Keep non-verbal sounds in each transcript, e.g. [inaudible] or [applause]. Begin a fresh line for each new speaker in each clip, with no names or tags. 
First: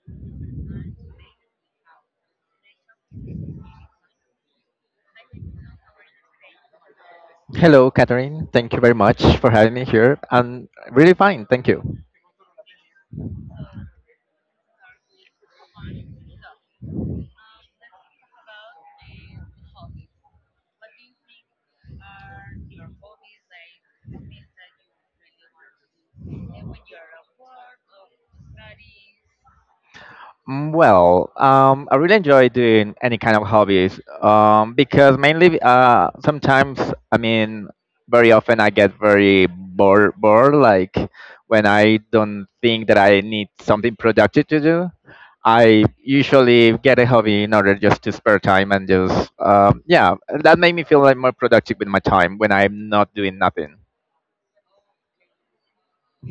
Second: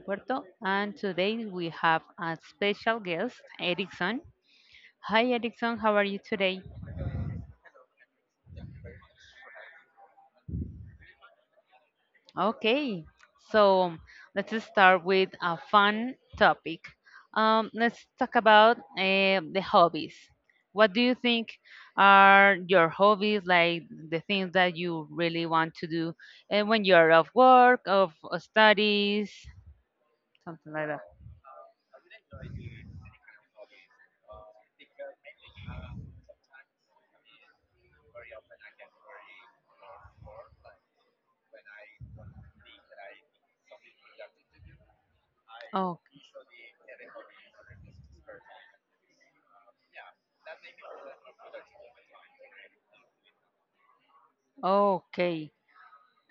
Puerto, and today we have a special guest, Erickson. Hi, Erickson, how are you today?
Hello, Catherine. Thank you very much for having me here. I'm really fine, thank you.
Okay, so um, let's start with a fun topic. Let's talk about the hobbies. What do you think are your hobbies, like the things that you really want to do and when you're off work, of studies, something like that?
Well, I really enjoy doing any kind of hobbies because mainly sometimes, I mean, very often I get very bored, like when I don't think that I need something productive to do. I
Oh,
usually get a hobby in order just to spare time and just, yeah, that made me feel like more productive with my time when I'm not doing nothing.
okay.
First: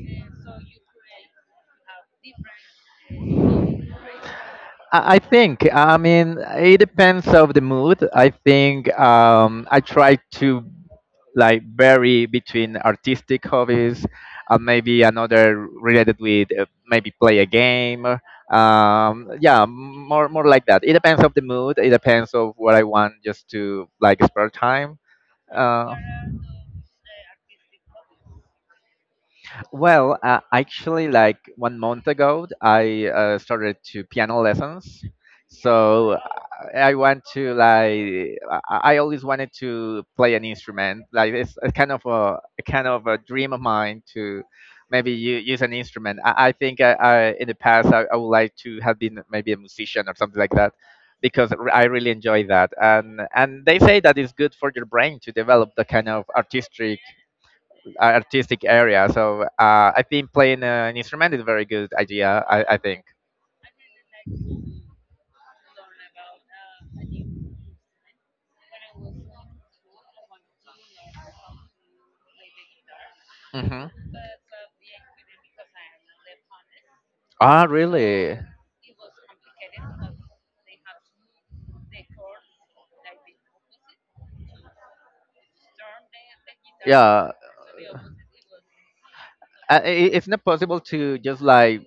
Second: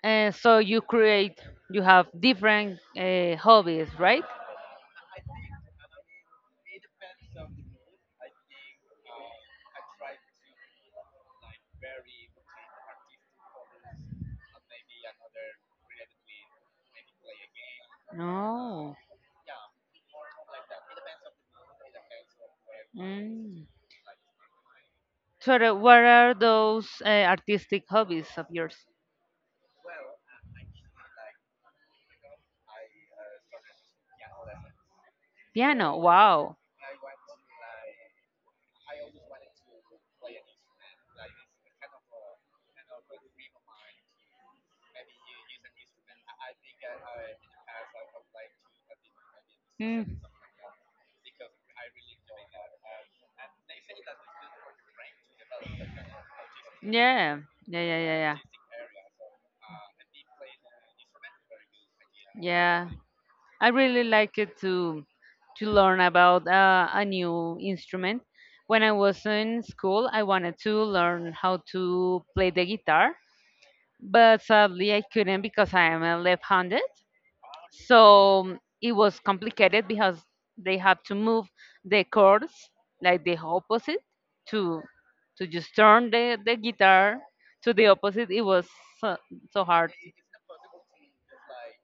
And so you create, you have different hobbies, right?
I think. I mean, it depends of the mood. I think I try to like vary between artistic hobbies and maybe another related with maybe play a game.
No.
Yeah, more like that. It depends of the mood. It depends of what I want just
Mm.
to like spare time.
Tara,
Uh,
what are those artistic hobbies of yours?
Well, actually, like one month ago, I started to piano lessons.
Piano.
So I
Wow.
I want to like I always wanted to play an instrument. Like it's a kind of a kind of a dream of mine to maybe use an instrument. I think I in the past I would like to have been maybe a musician or
Mm.
something like that because I really enjoy that. And they say that it's good for your brain to develop the kind of artistic
Yeah. Yeah. Yeah. Yeah. Yeah.
artistic area. So I think playing an instrument is a very good idea. I
Yeah.
think.
I really liked it to learn about a new instrument. When I was in school, I wanted to learn how to play the guitar,
Hmm.
but sadly I couldn't because I am a left-handed.
Ah, really?
So it was complicated because they had to move the chords like the opposite to to just turn the
Yeah,
guitar
uh,
to the opposite. It was so, so
i-
hard.
it's not possible to just like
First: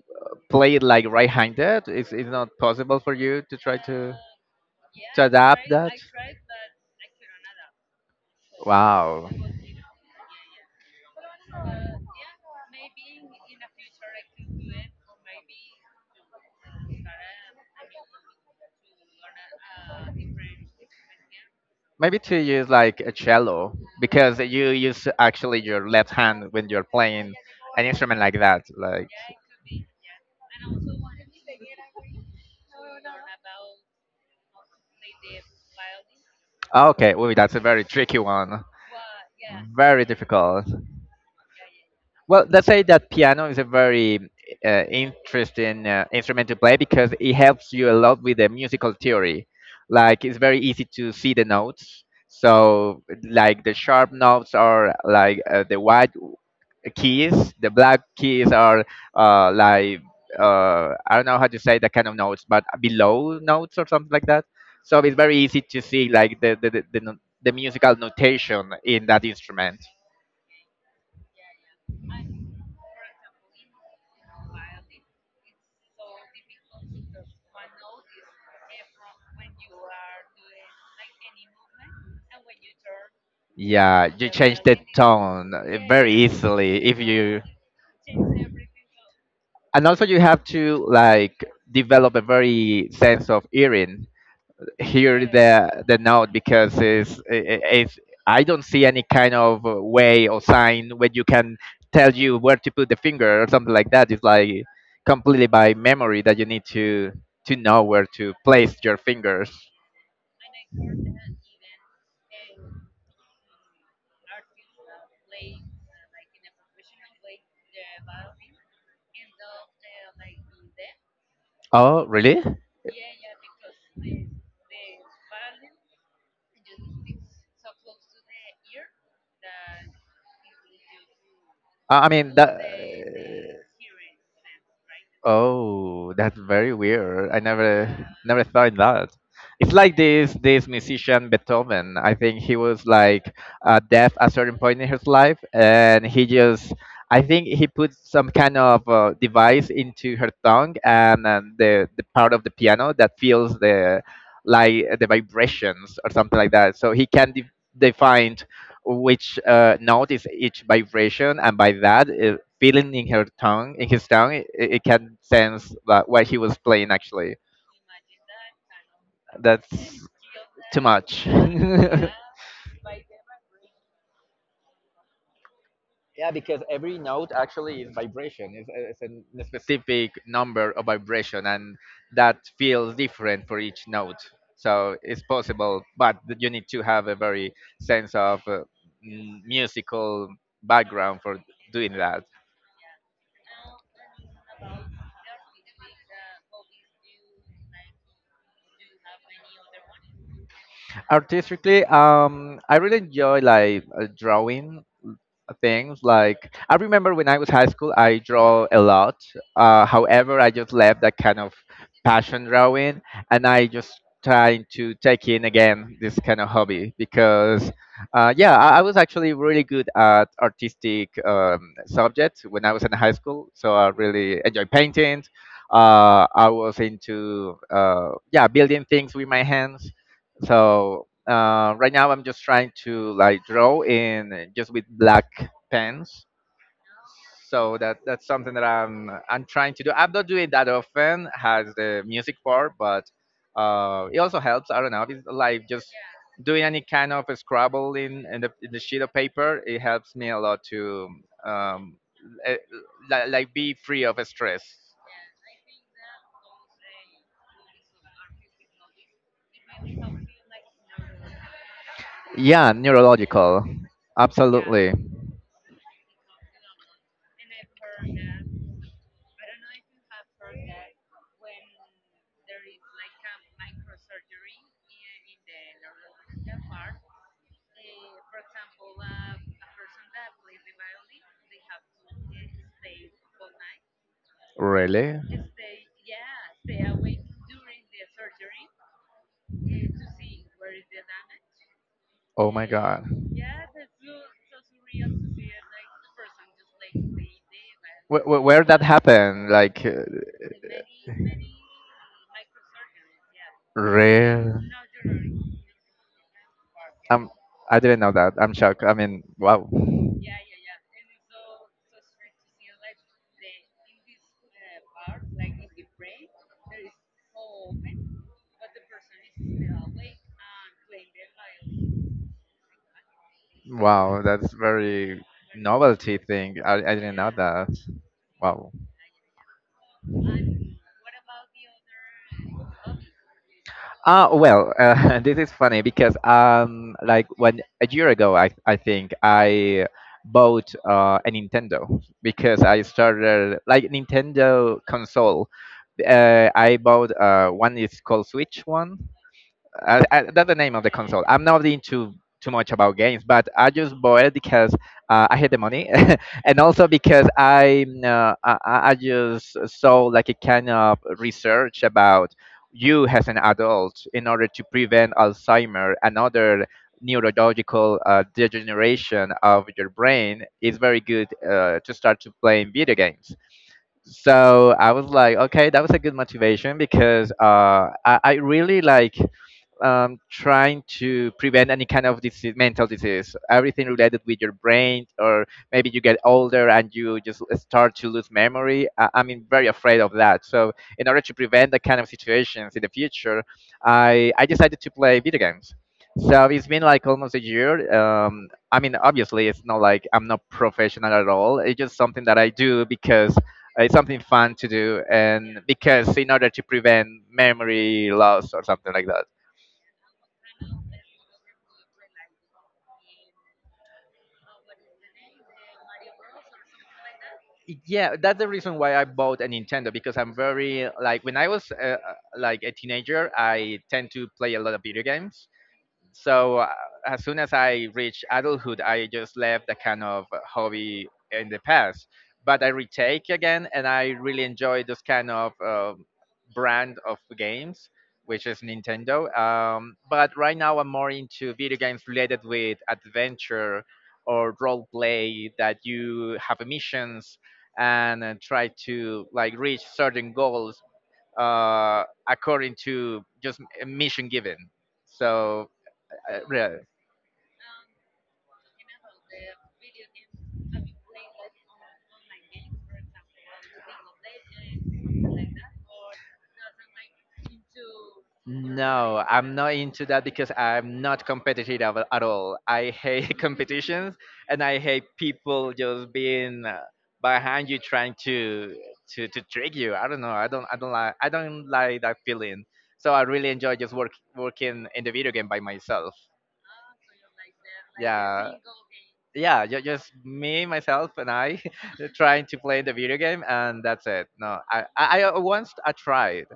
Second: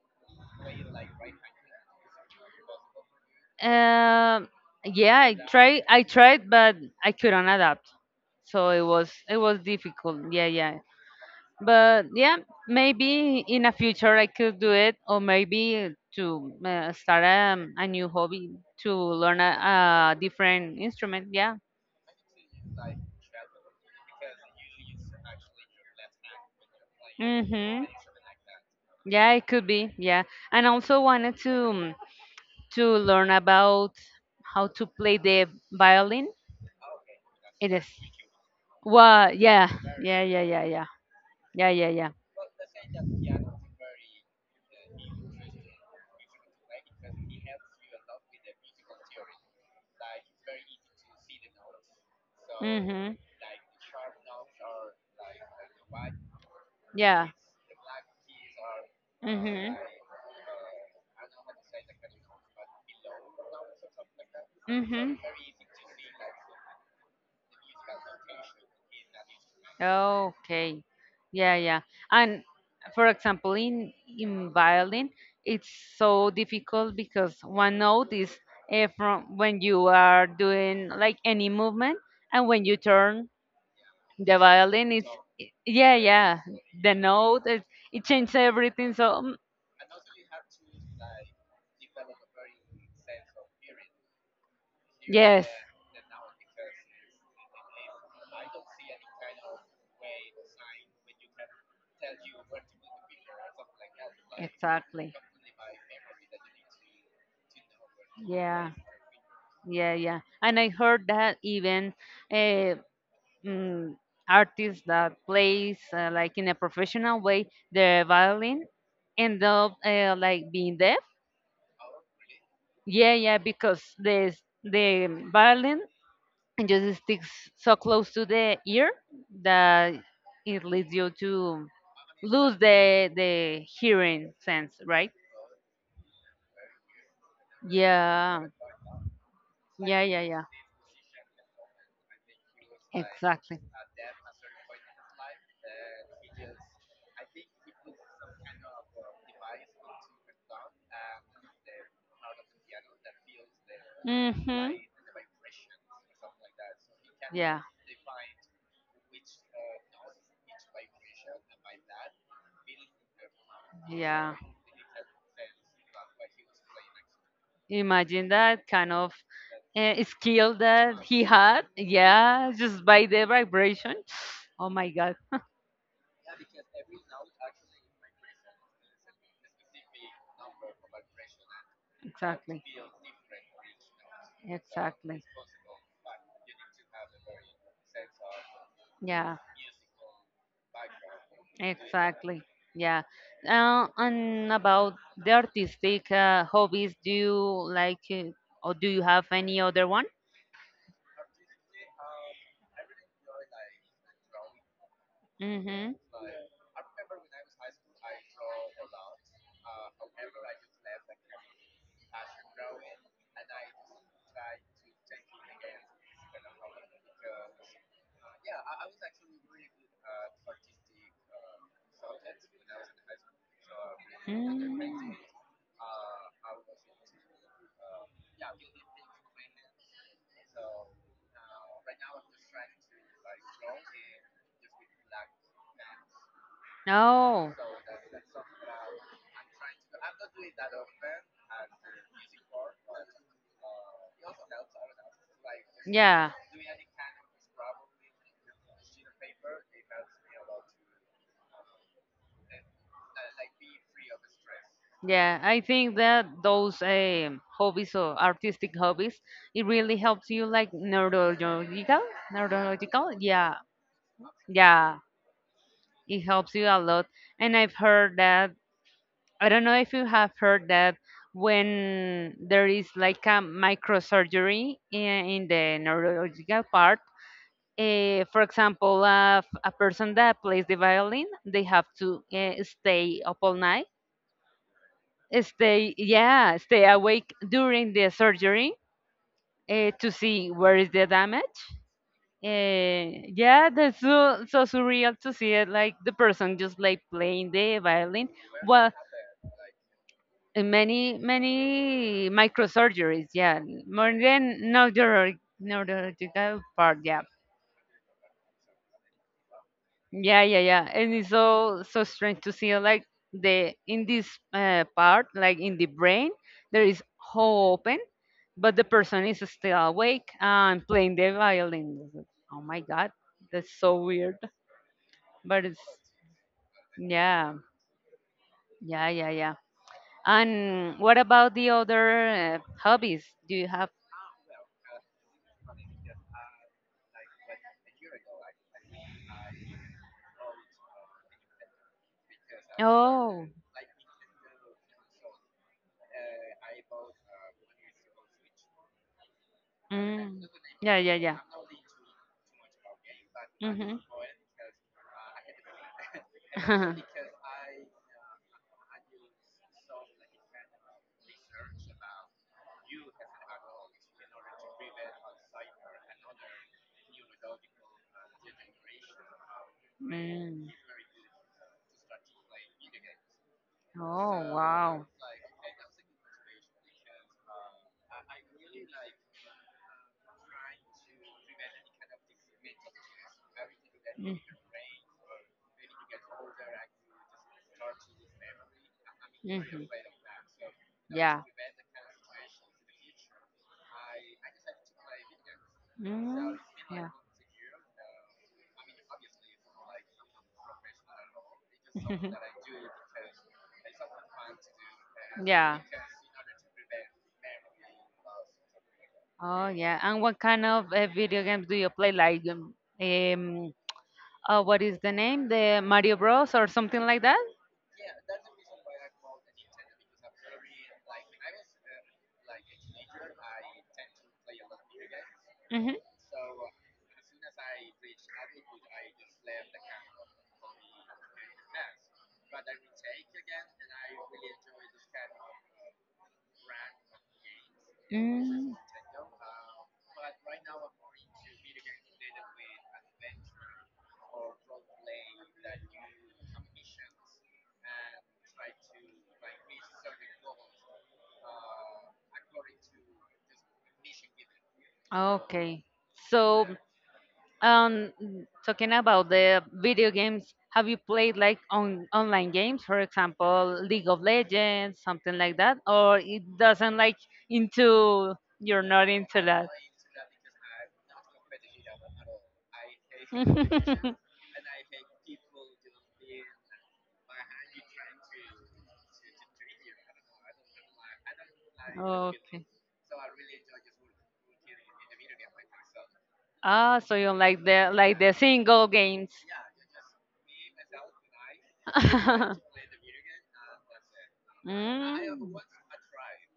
play it like right-handed. It's not possible for you to try to
Um, yeah, I
adapt
tried.
that.
I tried, but I couldn't adapt, so
Wow.
it was difficult. Yeah, yeah. But yeah, maybe in a future I could do it, or maybe to start a new hobby to learn a different instrument. Yeah.
Maybe to use like a cello because you use actually your left hand when you're playing
Mhm.
an instrument like that. Like,
Yeah, it could be. Yeah, and also wanted to. To learn about how to play the violin.
okay. Ooh, that's a
It
very
is.
tricky one.
Well, yeah,
Very
yeah, yeah, yeah,
difficult.
yeah, yeah, yeah, yeah.
Well, let's say that piano is a very interesting instrument to play because it helps you a lot with the musical theory. Like it's very easy to see the notes, so
Mm-hmm.
like the sharp notes are like the white
Yeah.
keys. The black keys are
Mm-hmm.
like I don't know how to say that kind of notes, but below notes or something like that. So
Mm-hmm.
it's very easy to see like the, no- the musical notation in that instrument.
Okay. Yeah, yeah. And for example, in violin, it's so difficult because one note is from when you are doing like any movement, and when you turn
Yeah, you
the
change the
violin,
tone
yeah,
very
yeah.
easily
The
if you,
it changes everything. So,
and also you have to like develop a very sense of hearing, hear
yes,
the note because it's I don't see any kind of way or sign where you can tell you where to put the finger or something like that. It's like
exactly.
completely by memory that you need to know where to
Yeah.
place your fingers.
Yeah, yeah. And I heard that even uh, mm, artists that plays like in a professional way the violin end up like being deaf.
Oh, really?
Yeah, yeah, because the violin just sticks so close to the ear that it leads you to
I mean
lose
that.
the hearing sense, right?
Oh, that's very weird. I never
Yeah,
thought that. It's like
yeah, yeah,
this
yeah.
this musician Beethoven. I think he was like
Exactly.
deaf at a certain point in his life, and he just I think he put some kind of device into her tongue and the part of the piano that feels the
Mm-hmm.
like the vibrations or something like that. So he can
Yeah.
define which notice each vibration, and by that, feeling in her tongue, in his
Yeah.
tongue, it can sense that what he was playing actually.
Imagine that kind of
That's
skill
too
that he
much. [laughs]
had. Yeah, just by the vibration. Oh my God.
Yeah, because every note actually is vibration. It's a specific number of vibration, and that
Exactly.
feels different for each note. So
Exactly.
it's possible, but you need to have a very sense of
Yeah.
musical background for doing that.
Exactly. Yeah. And about the artistic hobbies, do you like, or do you have any other one?
Artistically, I really enjoy like drawing
Mm-hmm.
things. Like I remember when I was high school, I draw a lot. However, I just left that kind of passion drawing, and I just trying to take in again this kind of hobby because yeah, I was actually really good at artistic subjects when I was in high school, so I really enjoy
Mm.
painting. I was into yeah, building things with my hands, so right now I'm just trying to like draw in just with black pens.
No.
So that's something that I'm trying to do. I'm not doing that often. Has the music part, but it also helps. I don't know. It's like just
Yeah.
doing any kind of scribble in the sheet of paper. It helps me a lot to um, eh, like be free of stress.
Yeah, I think that those hobbies or artistic hobbies, it really helps you like
Yeah,
neurological. Yeah,
neurological. Absolutely.
yeah, it helps you a lot. And I've heard that, I don't know if you have heard that when there is like a microsurgery in the neurological part, for example, a person that plays the violin, they have to stay up all night
Really?
stay yeah, stay awake during the surgery to see where is the damage.
Oh my god.
Yeah, that's so, so surreal to see it like the person just like playing the violin.
Where that
Well,
happened?
many many microsurgeries, yeah, more
Rare.
than neurological part, yeah.
I'm. Um, I did not know that. I'm shocked. I mean, wow,
Yeah, yeah, yeah. And it's so so strange to see like the in this part, like in the brain, there is hole open, but the person is still awake and playing the violin. It's like, Oh my God, that's so
wow,
weird.
that's very
But it's
novelty thing. I didn't know
yeah,
that. Wow.
yeah, yeah, yeah. And what about the other hobbies? Do you have?
Well, [laughs] this is funny because like when a year ago, I think I bought a Nintendo because I
Oh,
started like Nintendo console. I bought one is called Switch one.
mm.
That's the name of the
yeah, yeah,
console.
yeah.
I'm not into too much about games, but I
Mm-hmm.
just bought it because I had the money, [laughs] and also
[laughs]
because I just saw like a kind of research about you as an adult in order to prevent Alzheimer and other neurological degeneration of your brain
Mm.
is very good to start to playing video games.
Oh,
So I
wow.
was like, okay, that was a good motivation because I really like trying to prevent any kind of disease, mental disease, everything related
Mm.
with your brain, or maybe you get older and you just start to lose memory. I mean, very
Mhm.
afraid of that. So, in order to
Yeah.
prevent that kind of situations in the future, I decided to play video games. So
Mm.
it's been like
Yeah.
almost a year. I mean, obviously, it's not like I'm not professional at all. It's just something that I do
[laughs]
because it's something fun to do and
Yeah.
because in order to prevent memory loss or something like
Oh, yeah. And what kind of video games do you play? Um, what is the name? The Mario Bros or something like that.
yeah, that's the reason why I bought a Nintendo, because I'm very like when I was like a teenager I tend to play a lot of video games, so as soon as I reached adulthood, I just left that kind of hobby in the past. But I retake again, and I really enjoy those kind of brand of games, which is
Hmm Mm.
Nintendo. But right now, I'm more into video games related with adventure or role play that you have missions and try to like reach certain goals uh, according to just mission given. So
Okay.
uh,
So,
re-
um, talking about the video games, have you played like on online games, for example, League of Legends, something like that, or it doesn't like into you're not
No,
into
I'm
that?
not into that because I'm not competitive at all. I hate [laughs]
[laughs]
competitions, and I hate people just being behind you trying to trick you. I don't know. I don't like that
Okay.
feeling. So I really enjoy just working in the video game by myself.
Ah, so you like the
Yeah.
single games.
Yeah, just me, myself, and I [laughs]
[laughs]
trying to play the video game, and that's it. No, I
Mm.
once I tried,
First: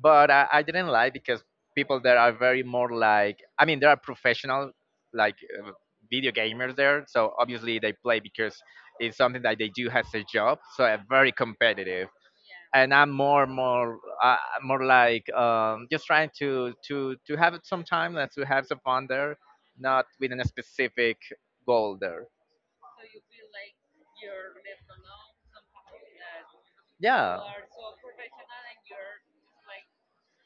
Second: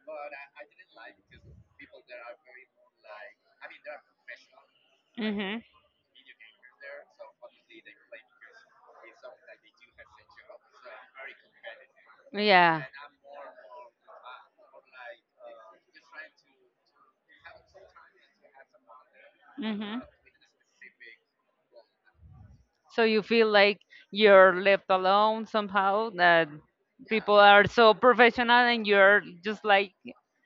but I didn't like because people there are very more like, I mean, there are professional like
Mhm.
uh, video gamers there, so obviously they play because it's something that they do as a job, so very competitive.
Yeah
And I'm more, more, more like just trying to have it some time and to have some fun there,
hmm
not with a specific goal there.
So you feel like you're left alone somehow, that people
Yeah,
are so professional and you're just like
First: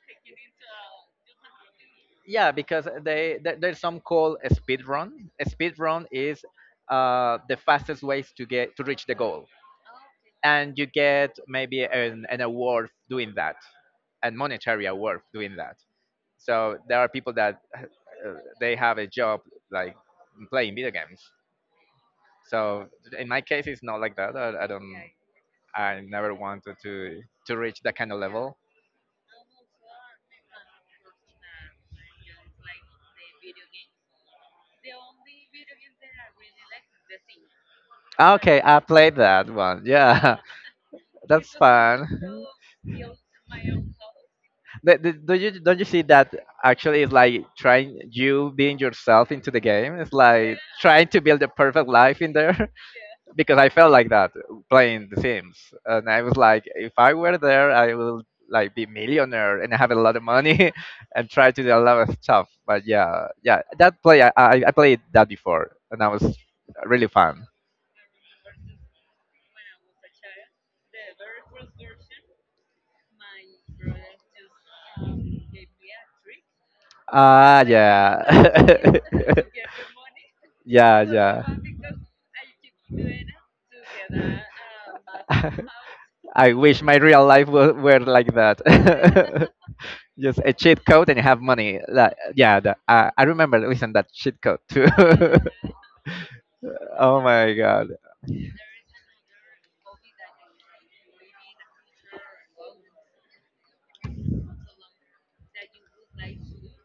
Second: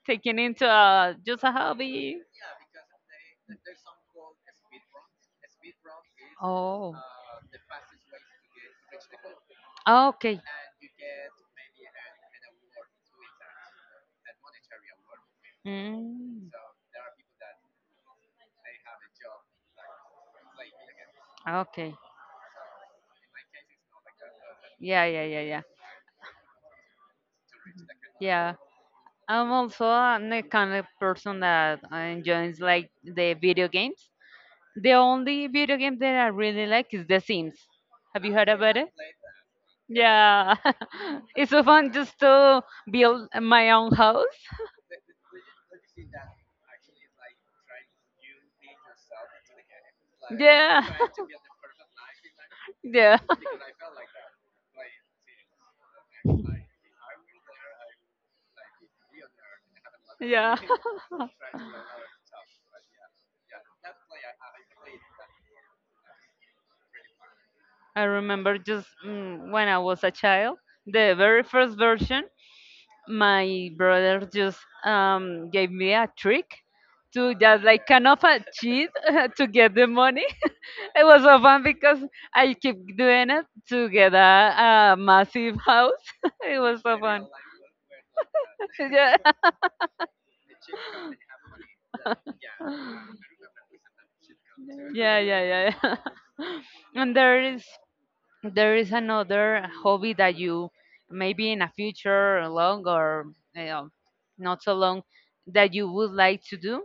taken into just a hobby.
yeah, because they there's some called a speed run. A speed run is
Oh.
the fastest ways to get to reach the goal,
Oh, okay.
and you get maybe an award doing that, and monetary award doing that,
Mm.
so there are people that they have a job like playing video games.
Okay.
So in my case it's not like that. I don't
Yeah, yeah, yeah, yeah.
I never wanted to reach that kind of
Yeah.
level.
The kind of person that enjoys like the video games. The only video game that I really like is The Sims. Have you heard
Okay,
about
I
it?
played that one. Yeah.
Yeah,
[laughs]
[laughs] it's
That's
so fun
fun.
just to build my own house.
Don't you see that actually it's like trying you being yourself into the game, it's like
Yeah,
trying to build a perfect life in there.
[laughs] yeah,
[laughs] Because I felt like that playing the Sims, and I was like, if I were there, I will like be millionaire and have a lot of
yeah.
money, [laughs] and try to do a lot of stuff.
[laughs]
But yeah, yeah, that play I played that before, and that was really fun.
I remember when I was a child, the very first version. My brother just gave me a trick to just
Ah,
like kind
yeah.
of a cheat [laughs] to get the money.
[laughs]
[laughs] It was so
yeah
fun because I keep doing it to get
yeah.
a massive
[laughs]
house. [laughs]
I
It was
wish my
so
real
fun.
life were like that.
[laughs] Yeah.
[laughs] Just a cheat code and have money. Like, yeah, I remember listening that cheat code too.
Yeah, yeah, yeah, yeah. [laughs]
[laughs]
And
Oh
there
my
is
god.
there is another hobby that you maybe in a future long or you know, not so long that you would like to do.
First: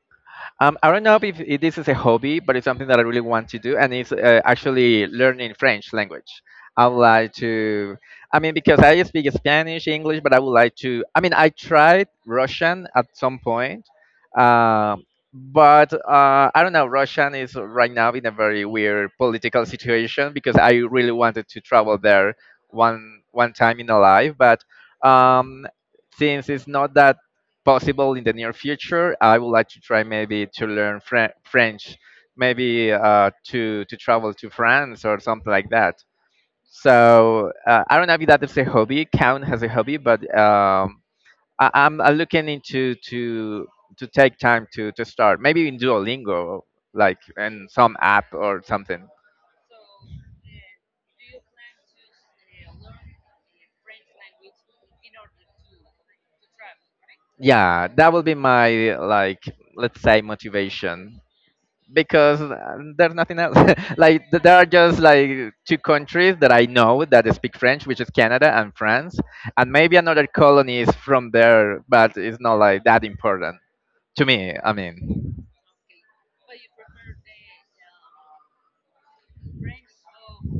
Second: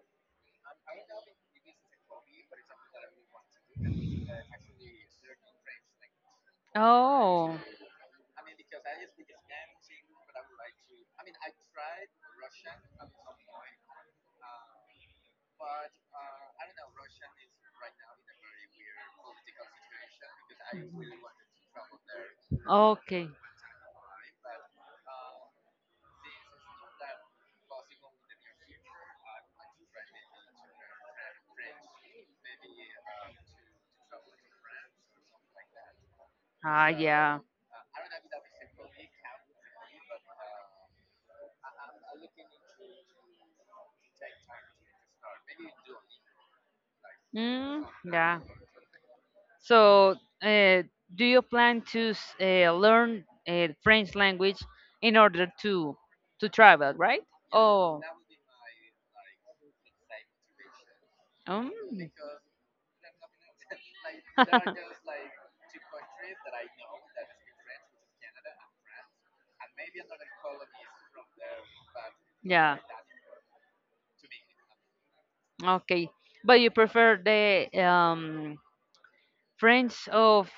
I don't know if this is a hobby, but it's something that I really want to do, and it's actually learning French language. I would like
Oh.
to. I mean, because I speak Spanish, English, but I would like to. I mean, I tried Russian at some point, um, but I don't know. Russian is right now in a very weird political situation because I really wanted to travel there one
Okay.
one time in a life, but um, since it's not that possible in the near future, I would like to try maybe to learn French, maybe to travel to France or something like that.
Ah, yeah.
So I don't know if that is a hobby. Count has a hobby, but I'm looking into to take time to start maybe in Duolingo, like in
Mm,
some app
yeah.
or something.
So, uh, do you plan to learn French language in order to travel, right?
Yeah,
Oh,
that will be my, like, let's say motivation
um,
because there's nothing else [laughs] like there are just like two countries that I know that speak French, which is Canada and France, and maybe another colony is from there, but it's not
yeah,
like that important to me, I mean.
okay. But you prefer the French of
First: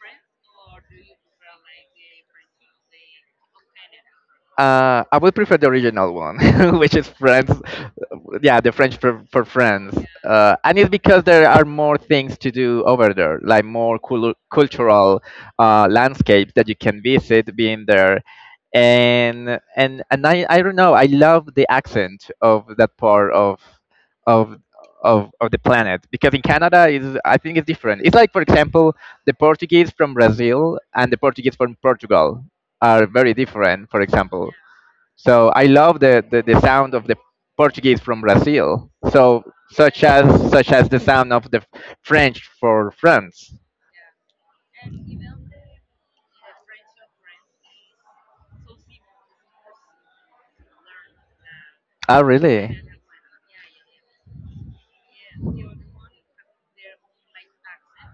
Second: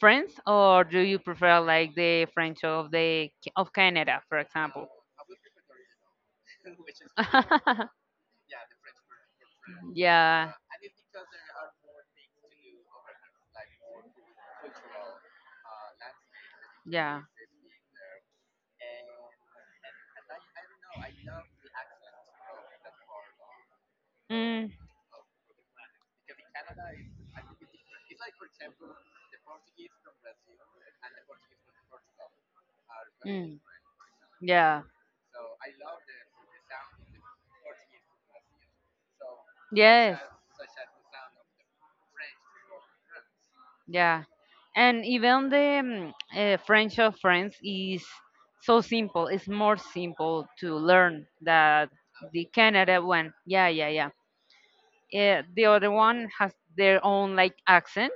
France, or do you prefer like the French of the of Canada, for example?
I would prefer the original one, [laughs] which is Friends.
[laughs]
Yeah, the French for Friends.
yeah,
And it's because there are more things to do over there, like more cultural landscapes that you can
yeah.
visit being there. And I don't know, I love the accent of that part of of
Mm.
of the planet because in Canada is, I think, it's different. It's like, for example, the Portuguese from Brazil and the Portuguese from Portugal are very
Mm.
different, for example.
Yeah.
So I love the, the sound of the Portuguese from Brazil. So such
Yes.
as such as the sound of the French for France.
Yeah. And even the French of France is so simple. It's more simple to learn that
Oh
the
really?
Canada one. Yeah, yeah, yeah. The other one has their own like accent.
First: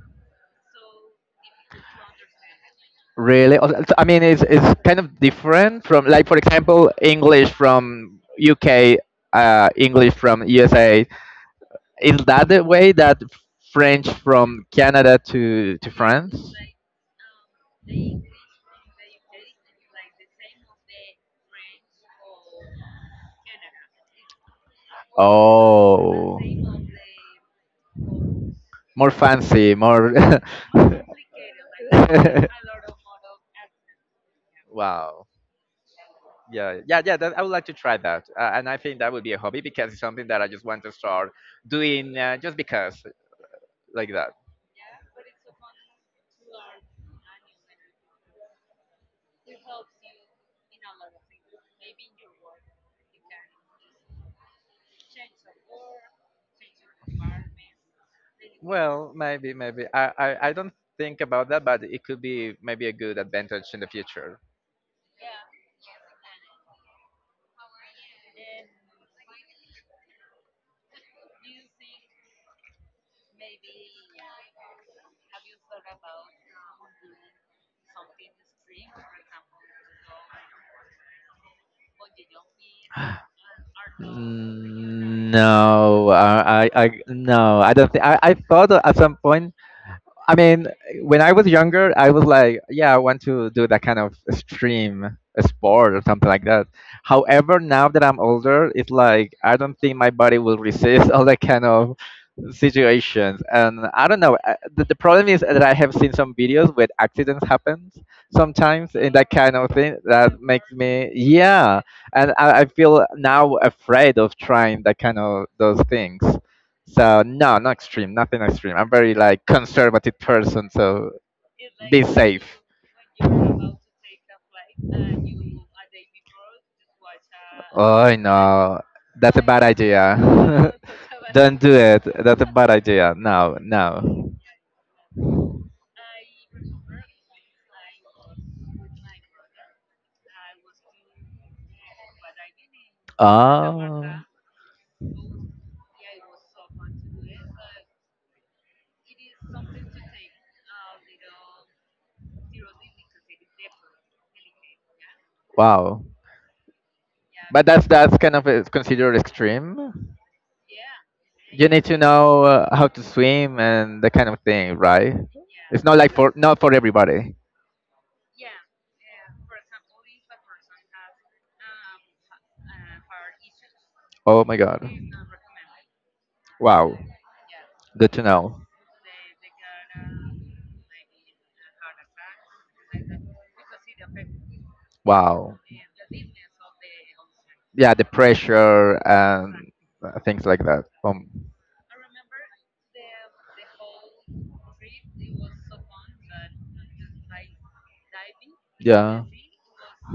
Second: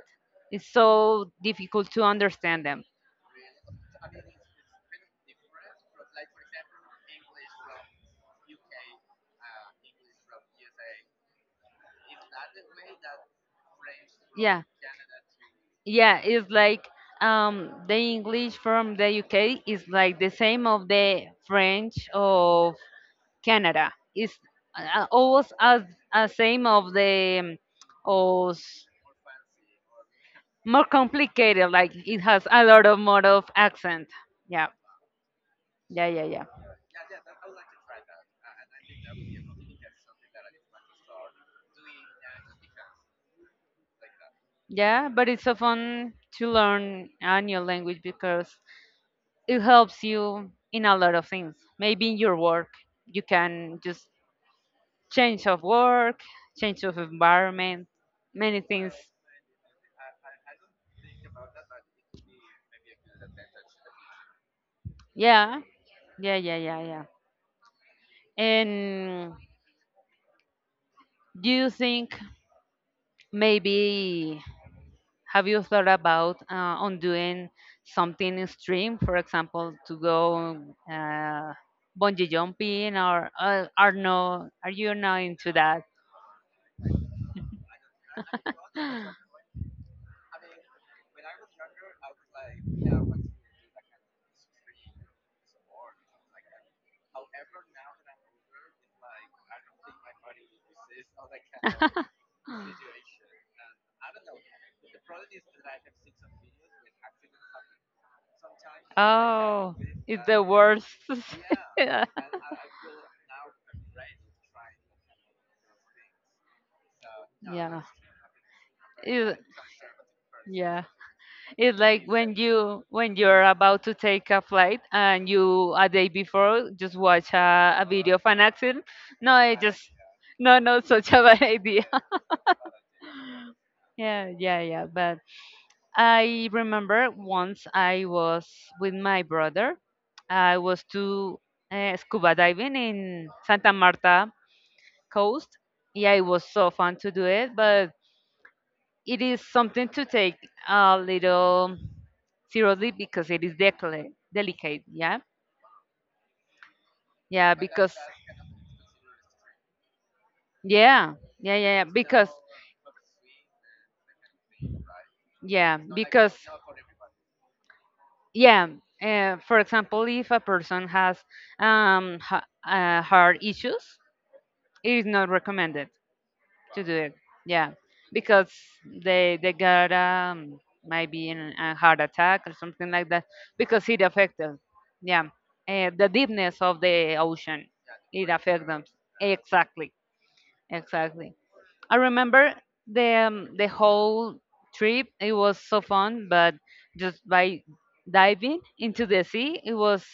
It's so difficult to understand them.
Really? I mean, it's kind of different from, like, for example, English from UK, English from USA. Is that the way that French
Yeah,
from Canada to
yeah,
France?
it's like the English from the UK is like the same of the French of Canada. It's almost as a
Oh,
same of the of
more fancy, more. [laughs]
more complicated. Like it has a lot of more of accent. Yeah,
Wow.
yeah, yeah, yeah,
Yeah, yeah, yeah. That, I would like to try that, and I think that would be a hobby because it's something that I just want to start doing, just because, like that.
yeah. But it's so fun to learn a new language because it helps you in a lot of things. Maybe in your work, you can just change of work, change of environment, many things.
Well, maybe, maybe. I don't think about that, but it could be maybe a good advantage in the future.
Yeah, yeah, yeah, yeah, yeah. And do you think maybe have you thought about on doing something in stream, for example, to go uh, bungee jumping, or are no, are you not
Mm,
into that?
no, no, I don't think. I thought at some
[gasps]
point, I mean, when I was younger, I was like, yeah, I want to do that kind of extreme sport or something like that. However, now that I'm older, it's like I don't think my body will resist [laughs] all that kind of situations. And I don't know. The the problem is that I have seen some videos where accidents happen sometimes in that kind of
Oh,
thing
it's
that
the
makes
worst.
me,
[laughs]
yeah.
Yeah.
And I feel now afraid of trying that kind of those things. So no, not
Yeah.
extreme, nothing extreme. I'm very
It,
like conservative person,
yeah.
so
It's like
be
when
safe.
you're about to take a flight and you a day before just watch a
Oh
video of an
no,
accident. No,
that's a
I
bad
just
idea.
no, no, such a
[laughs]
bad [laughs]
Don't do
idea.
it. That's a bad idea. No,
Yeah,
no.
yeah, yeah. But I remember once I was with my brother. I was to scuba diving in Santa
Oh,
Marta coast. Yeah, it was so fun to do it, but it is something to take a little seriously because it is delicate. Yeah,
wow.
yeah,
But that's
because
that's kind of considered extreme.
yeah, yeah,
You
yeah, yeah,
need to
because
know how to swim and that kind of thing, right?
yeah,
It's not like for,
because
not for everybody.
yeah. For example, if a person has heart issues,
Oh my god.
it is not recommended to do
Wow.
it. Yeah,
Good to
because
know.
they got maybe a heart attack or something like that because it affects them. Yeah.
Wow.
Eh, the deepness of the ocean,
Yeah, the
it affects them,
pressure and
exactly,
things like that.
exactly. I remember the whole trip. It was so fun, but just by diving into the
Yeah.
sea, it was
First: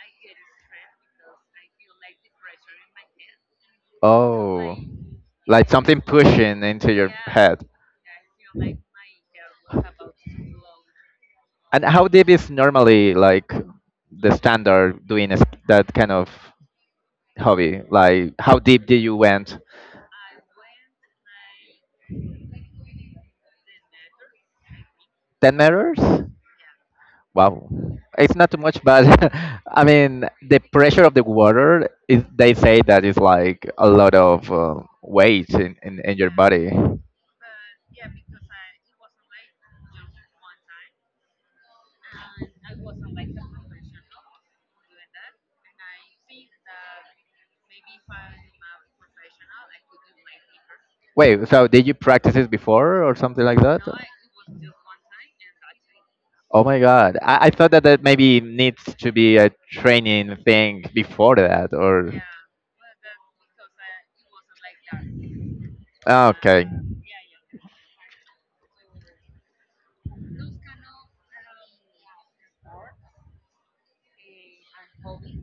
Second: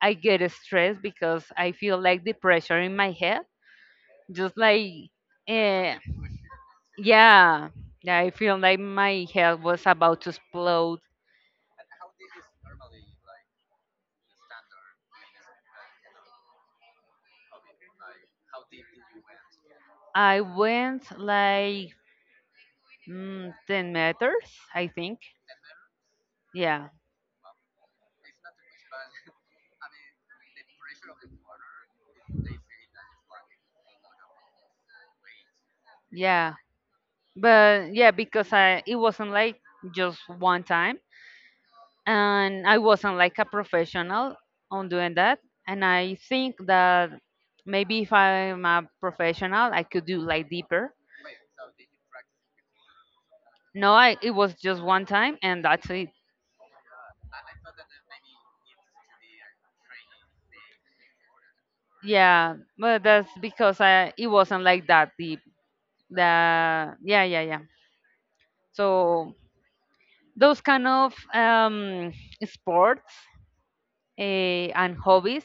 I get stressed because I feel like the pressure in my head, just
Oh.
like.
Like
Uh,
something pushing into your head.
yeah, yeah, I feel like my head was about to explode.
And how deep is normally like the standard doing a s that kind of hobby? Like how deep do you went?
I went like 10 meters, I think.
10 meters?
Yeah,
Wow, it's not too much, but [laughs] I mean the pressure of the water is. They say that it's like a lot of weight in, in your
yeah.
body.
But yeah, because I it wasn't like just one time and I wasn't like a professional on doing that and I think that maybe if I'm a professional I could do like deeper.
Wait, so did you practice this before or something like that?
No, I it was just one time and that's it.
Oh my God, I thought that that maybe needs to be a training thing before that, or
Yeah, but that's because I it wasn't like that deep. The
Ah, okay.
yeah, yeah, yeah. So those kind of sports eh, and hobbies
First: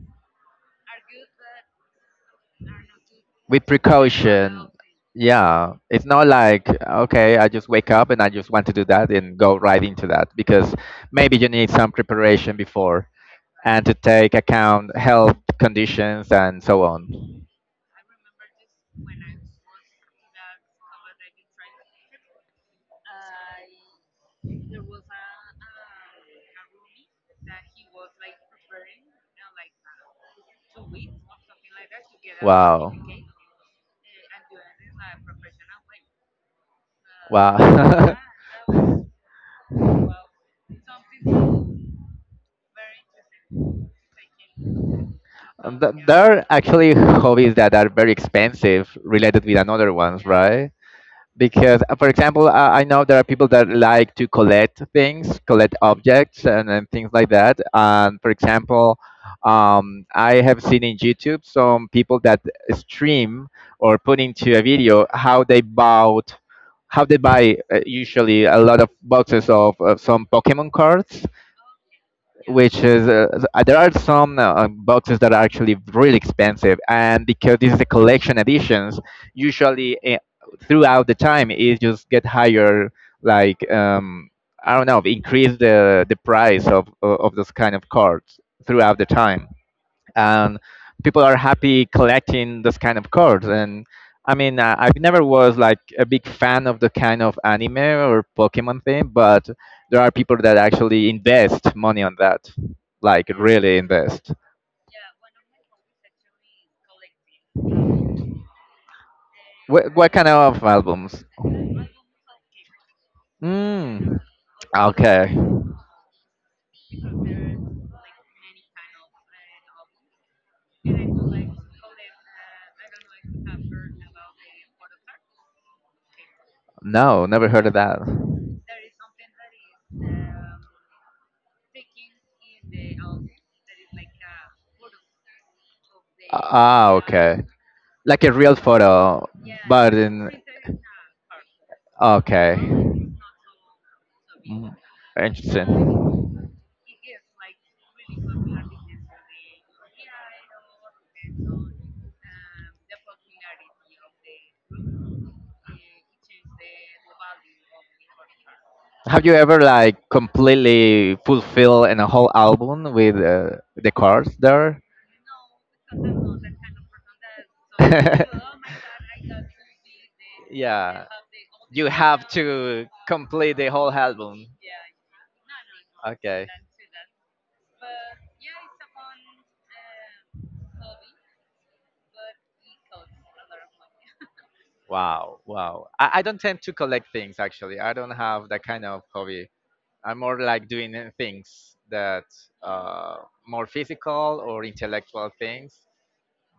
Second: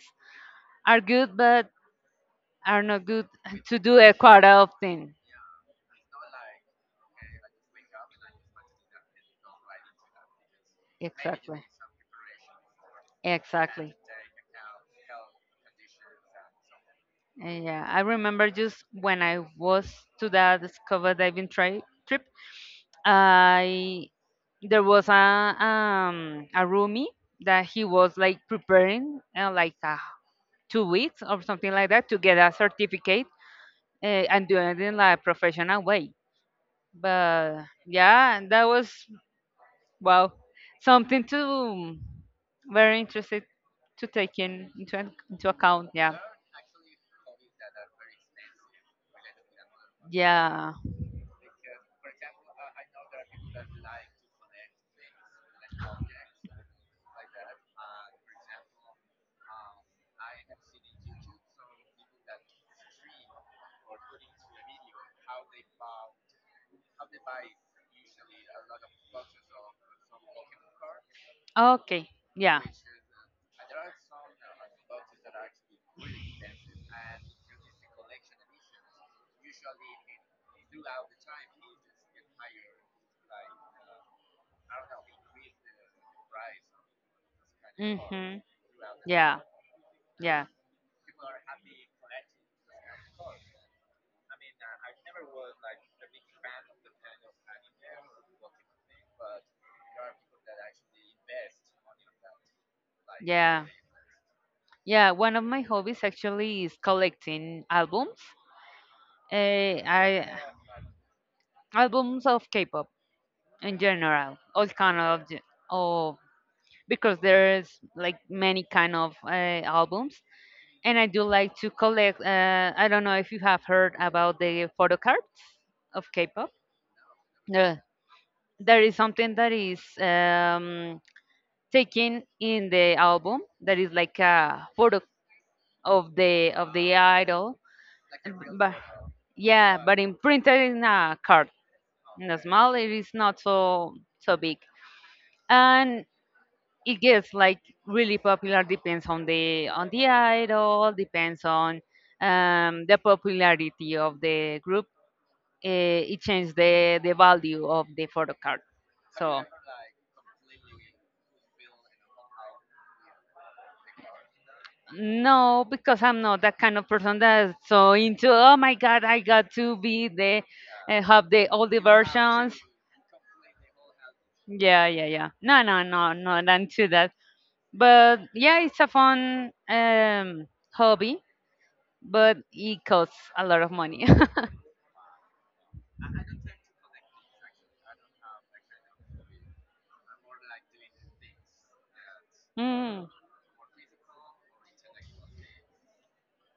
are good, but are not good
With
[laughs] to do a quite
precaution.
often.
Yeah, it's not like, okay, I just wake up and I just want to do that and go right into that because maybe you
Exactly,
need some preparation before and to
exactly.
take account health conditions and so on.
Eh, yeah, I remember just when I was to that scuba diving trip, I there was a roomie that he was like preparing like a 2 weeks or something like that to get a
Wow.
certificate and do it in like, a professional way. But
Wow.
yeah, that
[laughs]
was well something to very interested to take into
And
account. Yeah,
there are actually hobbies that are very expensive related with another ones, right?
yeah.
Because for example, I know there are people that like to collect things, collect objects and things like that. And for example, I have seen in YouTube some people that stream or put into a video how they bought, how they buy, usually a lot of boxes of some Pokemon cards,
Okay, yeah.
which is there are some boxes that are actually really expensive, and because this is a collection editions, usually throughout the time it just get higher, like, I don't know, increase the price of those kind of cards
Mhm.
throughout the time,
Yeah.
and people are happy collecting those kind of cards. And I mean, I never was like a big fan of the kind of anime or Pokemon thing, but there are people that actually invest money on that, like really invest.
Yeah. One of my hobbies actually is collecting albums.
What kind
I
of albums?
Albums of K-pop in
Mm.
general, all kind of
Okay.
of because there's like many kind of albums. And I do like to collect, I don't know if you have heard about the photo cards of K-pop.
No, never heard of
Uh,
that.
there is something that is taken in the album that is like a photo of the of
Ah,
the
okay.
idol,
Like a real
but
photo,
yeah,
but
but in
in
printed in a card, in a
okay.
small, it is not so so big.
Mm,
And
interesting.
it gets like really popular, depends on the idol, depends on the popularity of the group. It changes the value of the photo card.
Have you
So
ever like completely fulfill in a whole album with the cards there?
no, because I'm not that kind of person that's so into, oh my god, I got
[laughs]
to be the,
Yeah,
have the all the
you have
versions.
to complete the whole album.
Yeah, yeah, yeah, no, no, no, no,
Okay.
not into that. But yeah, it's a fun hobby, but it costs a lot of money. [laughs]
Wow, wow. I don't tend to collect things actually. I don't have that kind of hobby. I'm more like doing things that
Mm.
uh more physical or intellectual things.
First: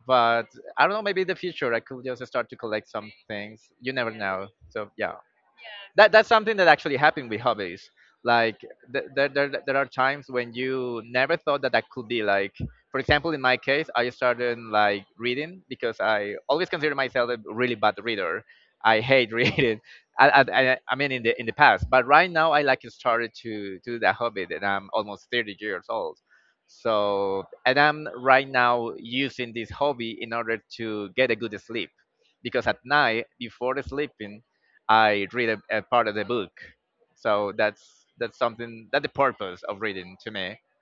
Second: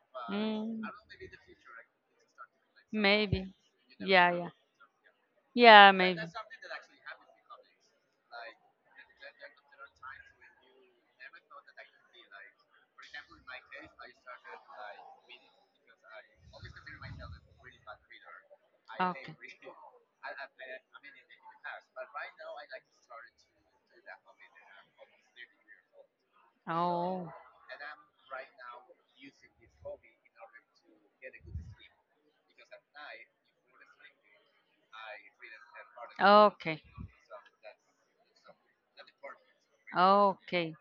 But
Mm.
I don't know, maybe in the future I could just start to collect some
Maybe.
things. You never
Yeah,
know.
yeah.
So yeah.
Yeah,
That
maybe.
that's something that actually happened with hobbies. Like there are times when you never thought that that could be like. For example, in my case, I started like reading because I always consider myself a really bad reader. I hate [laughs] reading. I, I, I mean, in the past, but right now I like started to do that hobby, and I'm almost 30 years old. So, and I'm right now using this hobby in order to get a good sleep because at night before sleeping I read a part of the book. So that's something that the purpose of reading to me.
Okay.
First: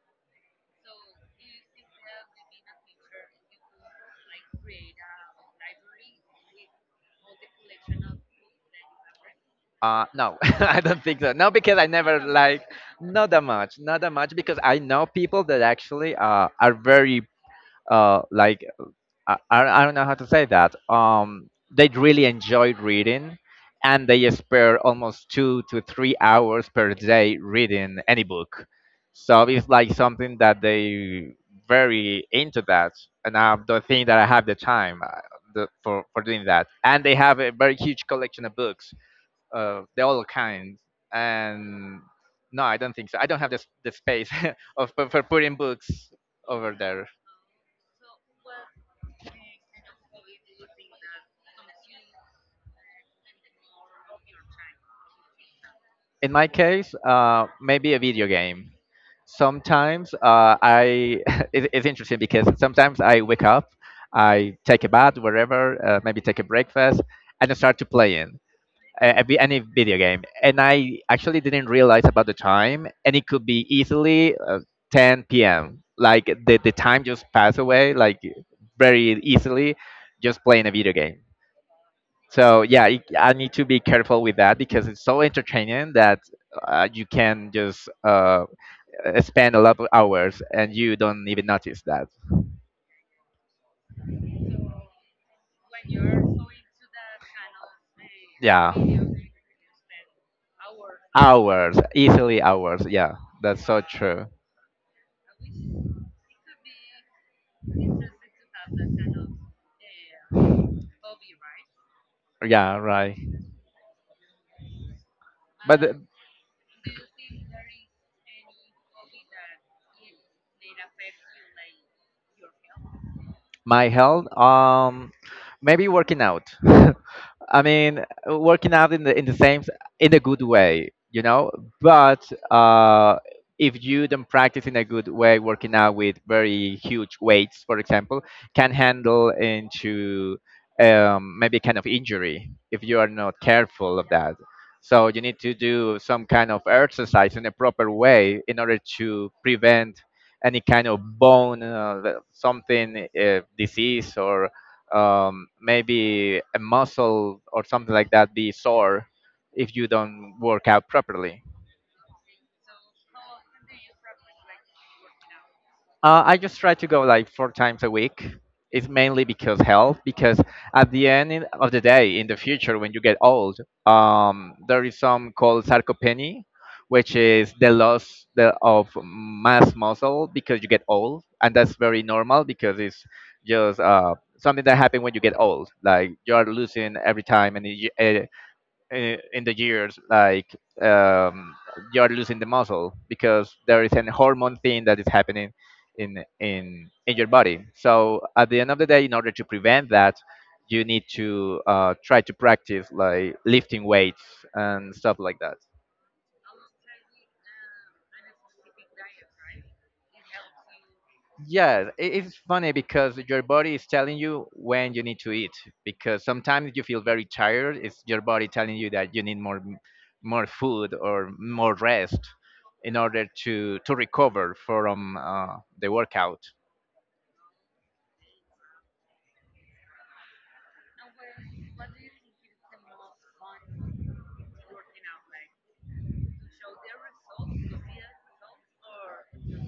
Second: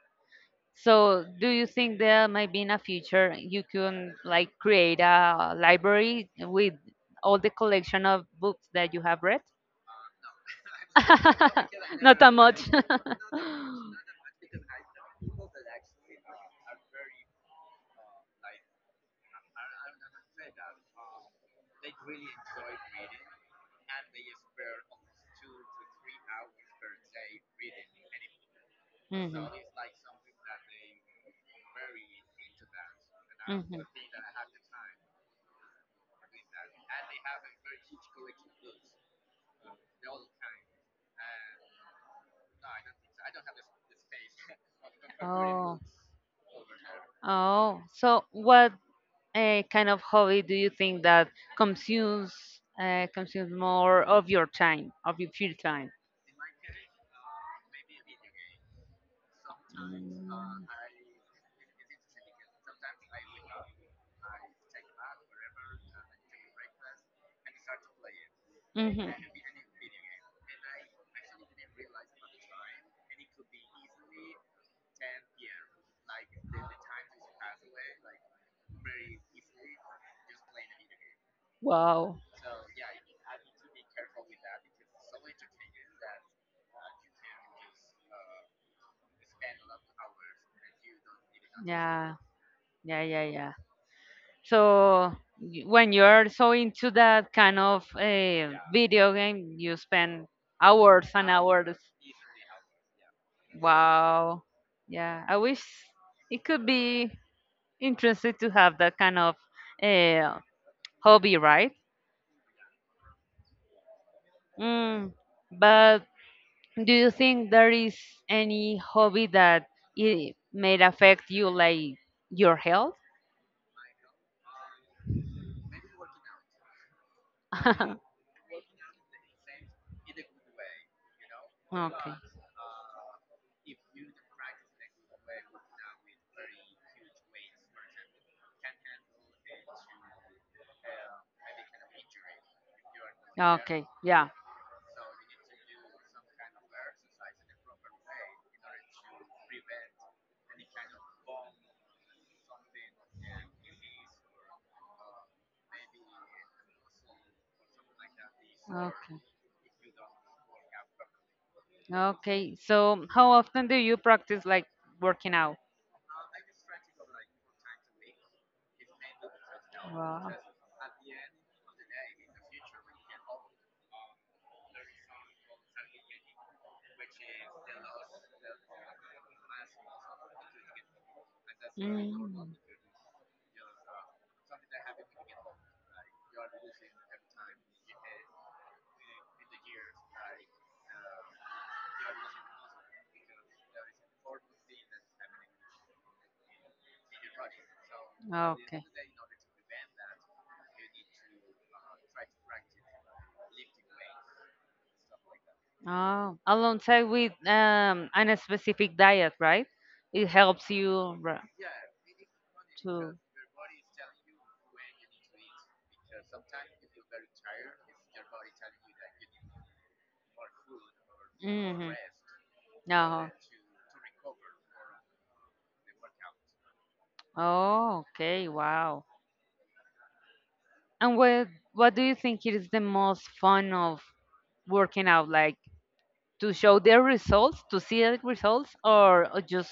So, do you think there might be in a future you can like create a library with all the collection of books that you have read?
No, [laughs] I don't think so.
[laughs]
No, because I
Not
never
that
like,
much.
not
[laughs]
that much, not that much because I know people that actually are very like, I don't know how to say that. They really enjoy reading, and they spare almost 2 to 3 hours per day reading any book. So
Mhm.
it's like something that they very into that, and I
Hmm. [laughs]
don't think that I have the time for doing that. And they have a very huge collection of books, they all kinds. And no, I don't think so. I don't have the the space [laughs] of for putting
Oh,
books over there.
oh. So, what kind of hobby do you think that consumes, consumes more of your time, of your free time?
In my case, maybe a video game. Sometimes
Mm.
I [laughs] it's interesting because sometimes I wake up, I take a bath, wherever, maybe take a breakfast, and I start to playing
Mhm.
a any video game. And I actually didn't realize about the time, and it could be easily 10 p.m. Like the time just pass away like very easily, just playing a video game.
Wow.
So yeah, I need to be careful with that because it's so entertaining that you can just spend a lot of hours and you don't even notice that.
Yeah, yeah, yeah, yeah. So when you're so into that kind of
Yeah.
video game, you spend hours and hours.
Hours, easily hours. Yeah, that's so true.
Wow. Yeah, I wish it could be interesting to have that kind of uh, hobby, right?
Yeah, right.
Mm,
But
but do you think there is any hobby that it may affect you, like your health?
my health, maybe working out. [laughs] I mean,
[laughs]
working out in the same in a good way, you know.
Okay.
But uh, if you don't practice in a good way, working out with very huge weights, for example, can handle into maybe kind of injury if you are not
Okay.
careful of
Yeah.
that. So you need to do some kind of exercise in a proper way in order to prevent any kind of bone, something disease or maybe a muscle or something like that be sore
Okay.
if you don't work out properly.
Okay. So, how often do you practice like working out?
I just try to go like 4 times a week. It's mainly because health,
Wow.
because at the end of the day, in the future, when you get old, there is some called sarcopenia, which is the loss of mass muscle because you get old, and that's very normal
Mm.
because it's just something that happens when you get old. Like you are losing every time, and in the years, um, you're losing the muscle because there is an hormone thing that is happening in your body. So at the end of
Okay.
the day, in order to prevent that, you need to try to practice like lifting weights and stuff like that.
Oh, alongside with and specific diet, right? Yeah, it helps you
Yes, it's funny
to.
because your body is telling you when you need to eat. Because sometimes you feel very tired. It's your body telling you that you need more food or more rest
In
in order
order.
to recover from the workout.
Oh, okay, wow. And what do you think it is the most fun of working out? Like to show their results, to see the results, or just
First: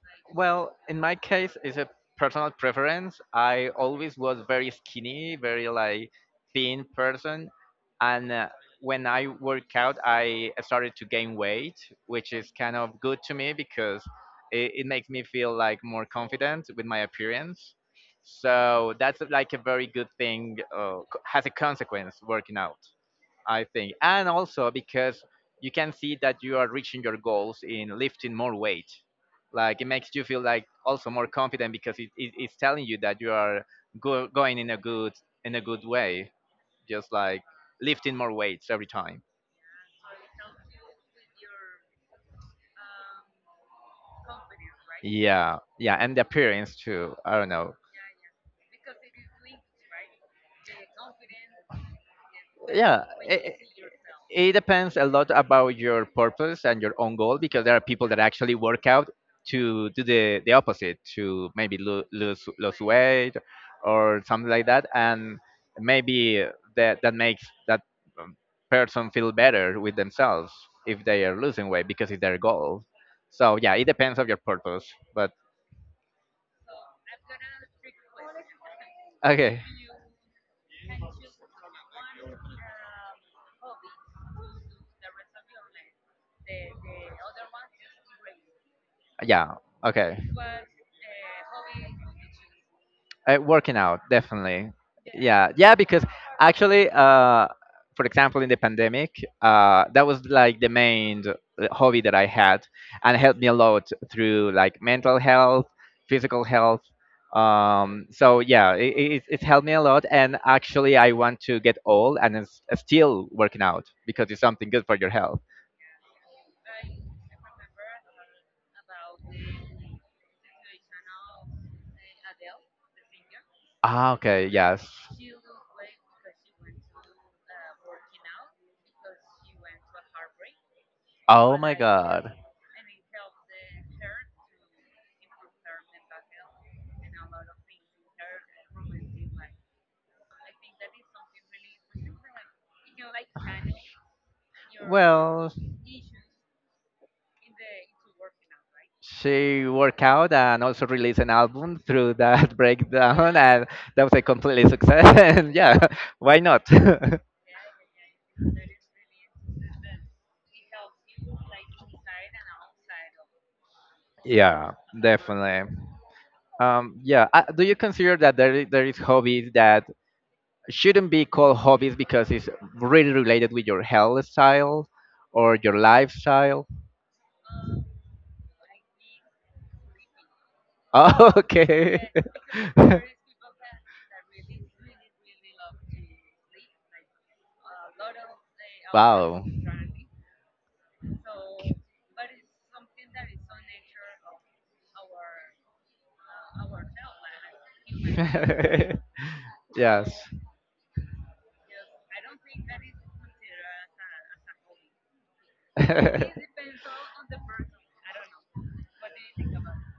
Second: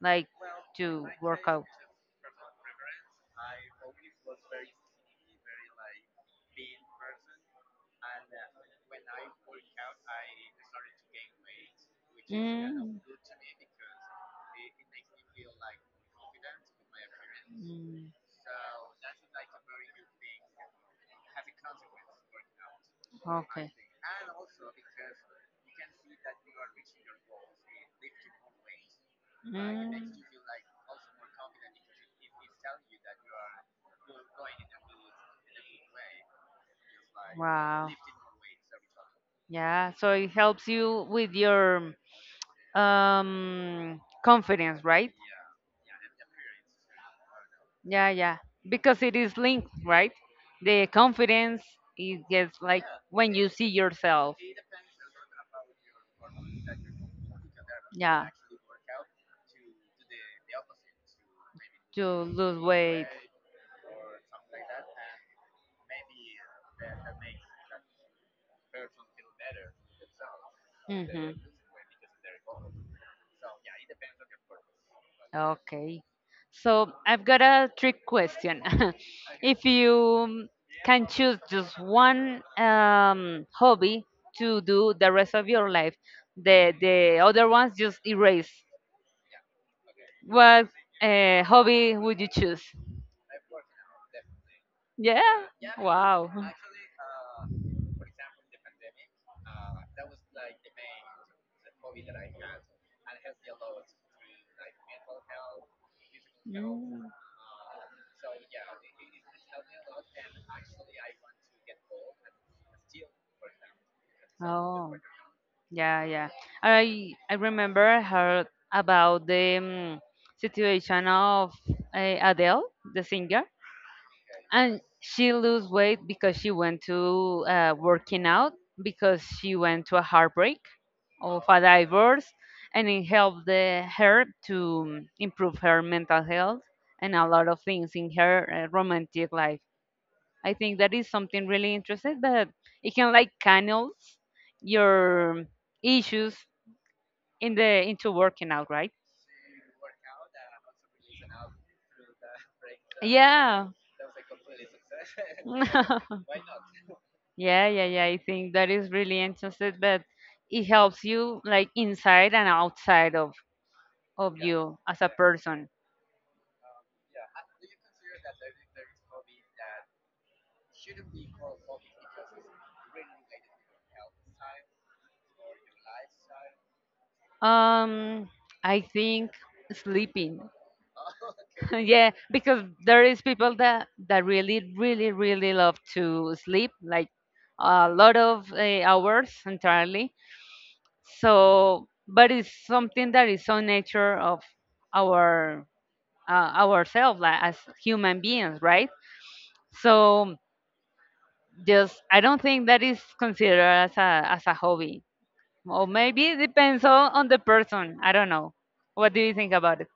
like
Well, in
to.
my case, it's a personal preference. I always was very skinny, very like thin person, and when I work out, I started to gain weight, which is kind of
Mm.
good to me because it makes me feel like more confident with my appearance.
Mm.
So that's like a very good thing. Has a consequence working out. I
Okay. Think.
think. And also because you can see that you are reaching your goals in lifting more weight. Like it
Mm.
makes you feel like also more confident because it's telling you that you are going in a good way, just like
Wow.
lifting more weights every time.
Yeah. So it helps you with your confidence, right?
Yeah, yeah, and the appearance too. I don't know.
Yeah, yeah. Because it is linked, right? The confidence it gets like
Yeah,
when you
it,
see yourself.
it depends a lot about your purpose and your own goal because there are people that
Yeah.
actually work out to do the opposite, to maybe lo-
To
lose
lose
lose
weight.
weight or something like that, and maybe that makes that um, person feel better with themselves if they
Hmm.
are losing weight because it's their goal. So yeah, it depends on your purpose, but
Okay. So I've got a trick question. [laughs]
okay,
If you can choose just one hobby to do the rest of your life, the other ones just erase.
yeah, okay.
What hobby would you choose?
Working out, definitely.
Yeah.
Yeah, yeah, because
Wow.
actually, uh, for example, in the pandemic, that was like the main hobby that I had, and helped me a lot through like mental health, physical health.
Mm.
So yeah, it's helped me a lot, and actually, I want to get old and it's still working out because it's something good for
Oh,
your health.
yeah, yeah. I remember I heard about the situation of Adele, the singer,
Ah, okay,
and
yes.
she lose weight because she went to working out, because she went to a heartbreak of
Oh
a
my
divorce,
God.
and it helped the, her to improve her mental health and a lot of things in her romantic life. I think that is something really interesting, but it can like canals your
Well,
issues in the into working out, right?
she worked out and also released an album through that [laughs] breakdown, and
Yeah.
that was a completely success. [laughs] And yeah,
[laughs]
why not? [laughs]
Yeah, yeah, yeah. I think that is really interesting, but it helps you like inside and outside of
Yeah,
you as a person.
definitely. Yeah, do you consider that there is hobbies that shouldn't be called hobbies because it's really related with your health style or your lifestyle? [laughs]
Um, I think sleeping.
Oh,
[laughs]
okay.
Yeah, because
[laughs]
there is people that that really, really, really love to sleep, like a lot of hours
Wow.
entirely. So, but it's something that is so nature of our ourselves like, as human beings, right?
[laughs] Yes.
So. Just I don't think that is considered as a hobby, or maybe it depends
[laughs]
on the person. I don't know. What do you think about it?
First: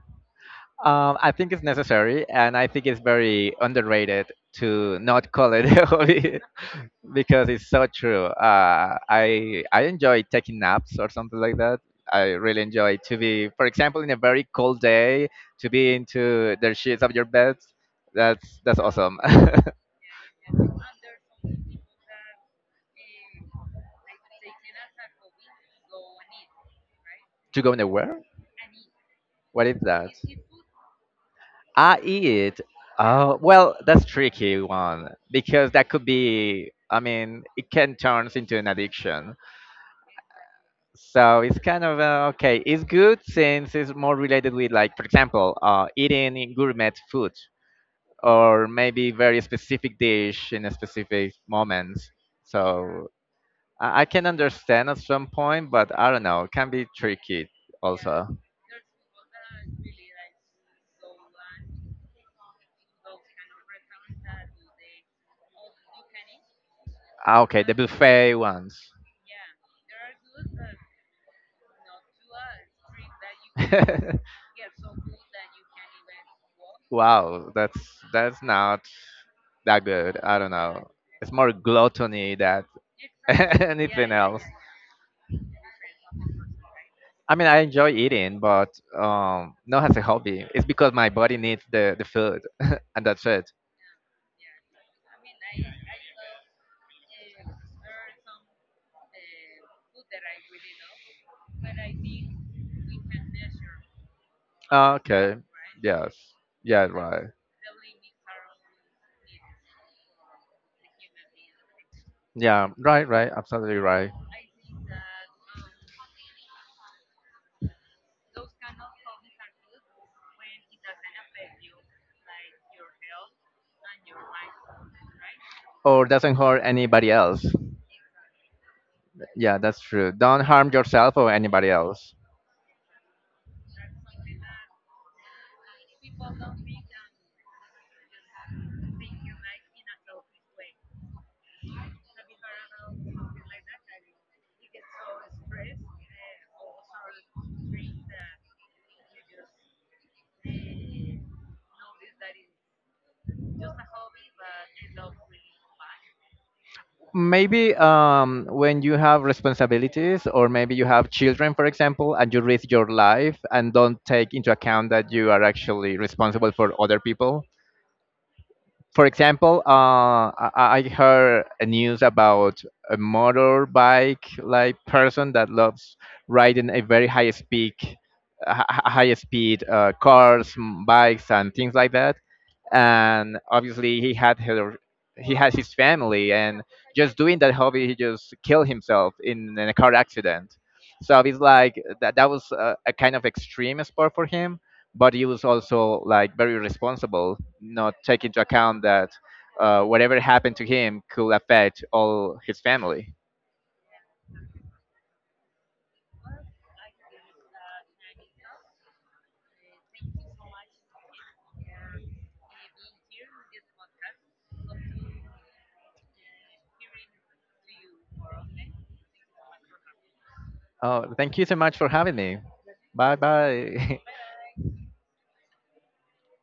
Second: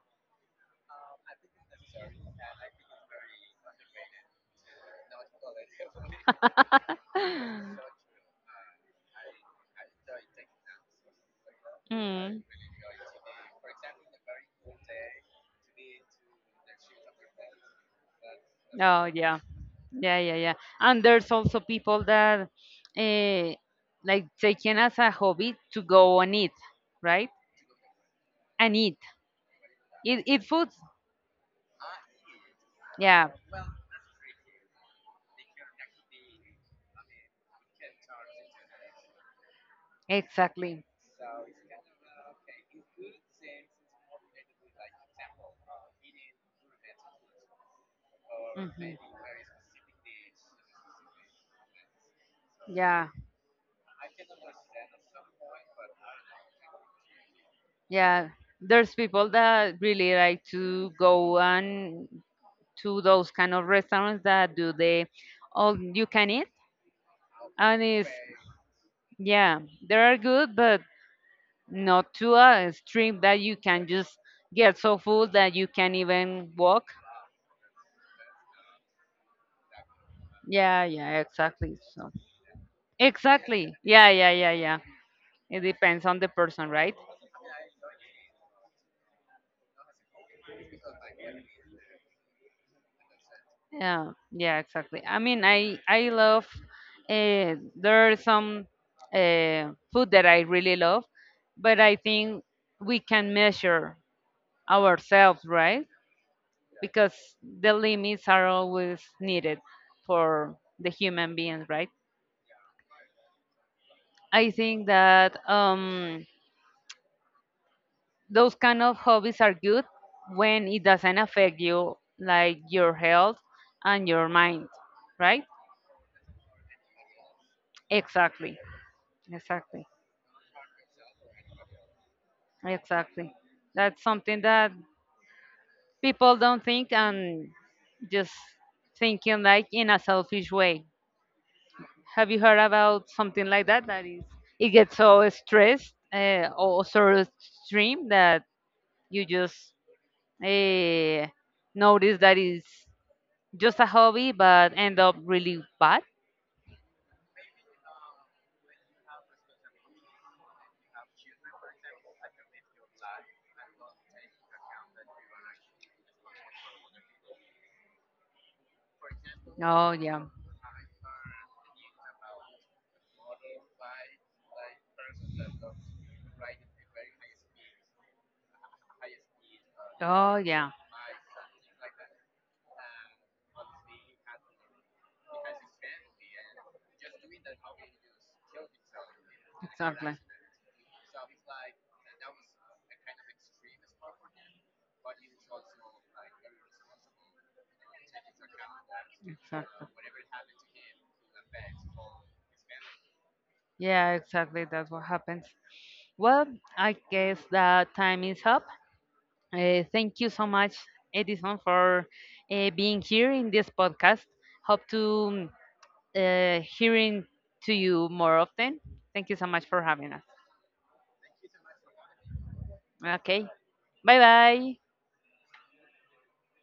I think it's necessary, and I think it's very underrated to not call it [laughs] a hobby because it's so true. I enjoy taking naps or something like that. I
Mm.
really enjoy to be, for example, in a very cold day, to be into the sheets of your bed. That's
Oh
awesome. [laughs]
yeah, yeah, yeah, yeah. And there's also people that uh, like taking as a hobby to go and eat, right?
To go nowhere?
And eat,
What is that?
eat, eat food.
I eat.
Yeah,
Oh, well, that's tricky one because that could be. I mean, it can turn into an addiction.
exactly.
So it's kind of okay. It's good since it's more related with, like, for example, eating in gourmet food or
Mhm.
maybe very specific dish in a specific moment. So
Yeah,
I can understand at some point, but I don't know. It can be tricky also.
yeah. There's people that really like to go and to those kind of restaurants that do the all you can eat,
Ah, okay, the
and it's
buffet ones.
yeah, they are good, but not to a extreme that you can just
[laughs]
get so full that you can't even walk.
Wow, that's not that good. I don't
Yeah,
know.
yeah,
It's more
exactly. So
gluttony than [laughs]
exactly, yeah,
anything
yeah,
else.
yeah, yeah. It depends on the person, right?
I mean, I enjoy eating, but not as a hobby. It's because my body needs the food, [laughs] and that's it.
Yeah, yeah, exactly. I mean, I love. There are some food that I really love, but I think we can measure
Okay.
ourselves, right?
Yes. Yeah.
Because
Right.
the limits are always needed for the human beings, right?
Yeah. Right. Right. Absolutely right.
I think that those kind of hobbies are good when it doesn't affect you, like your health and your mind, right?
Or doesn't hurt anybody else.
Exactly,
Yeah, that's
exactly.
true. Don't harm yourself or anybody else.
Exactly. That's something that people don't think and just thinking like in a selfish way. Have you heard about something like that? That is, it gets so stressed or so extreme that you just uh, notice that it's just a hobby but end up really bad.
Maybe when you have responsibilities, or maybe you have children, for example, and you risk your life and don't take into account that you are actually responsible for other people. For example,
Oh, yeah.
I heard a news about a motorbike like person that loves riding a very high speed
Oh,
cars,
yeah.
bikes and things like that, and obviously he had her he has his family, and just doing that hobby, he just killed himself in a car
Exactly.
accident. So it's like that, that was a kind of extreme sport for him, but he was also like very responsible, not taking into account that
Exactly.
whatever happened to him could affect all his family.
Yeah, exactly. That's what happens. Well, I guess that time is up. Thank you so much, Edison, for being here in this podcast. Hope to hearing to you more often. Thank you so much for having us.
Oh, thank you so much for having me. Bye
Okay,
bye. [laughs]
bye bye.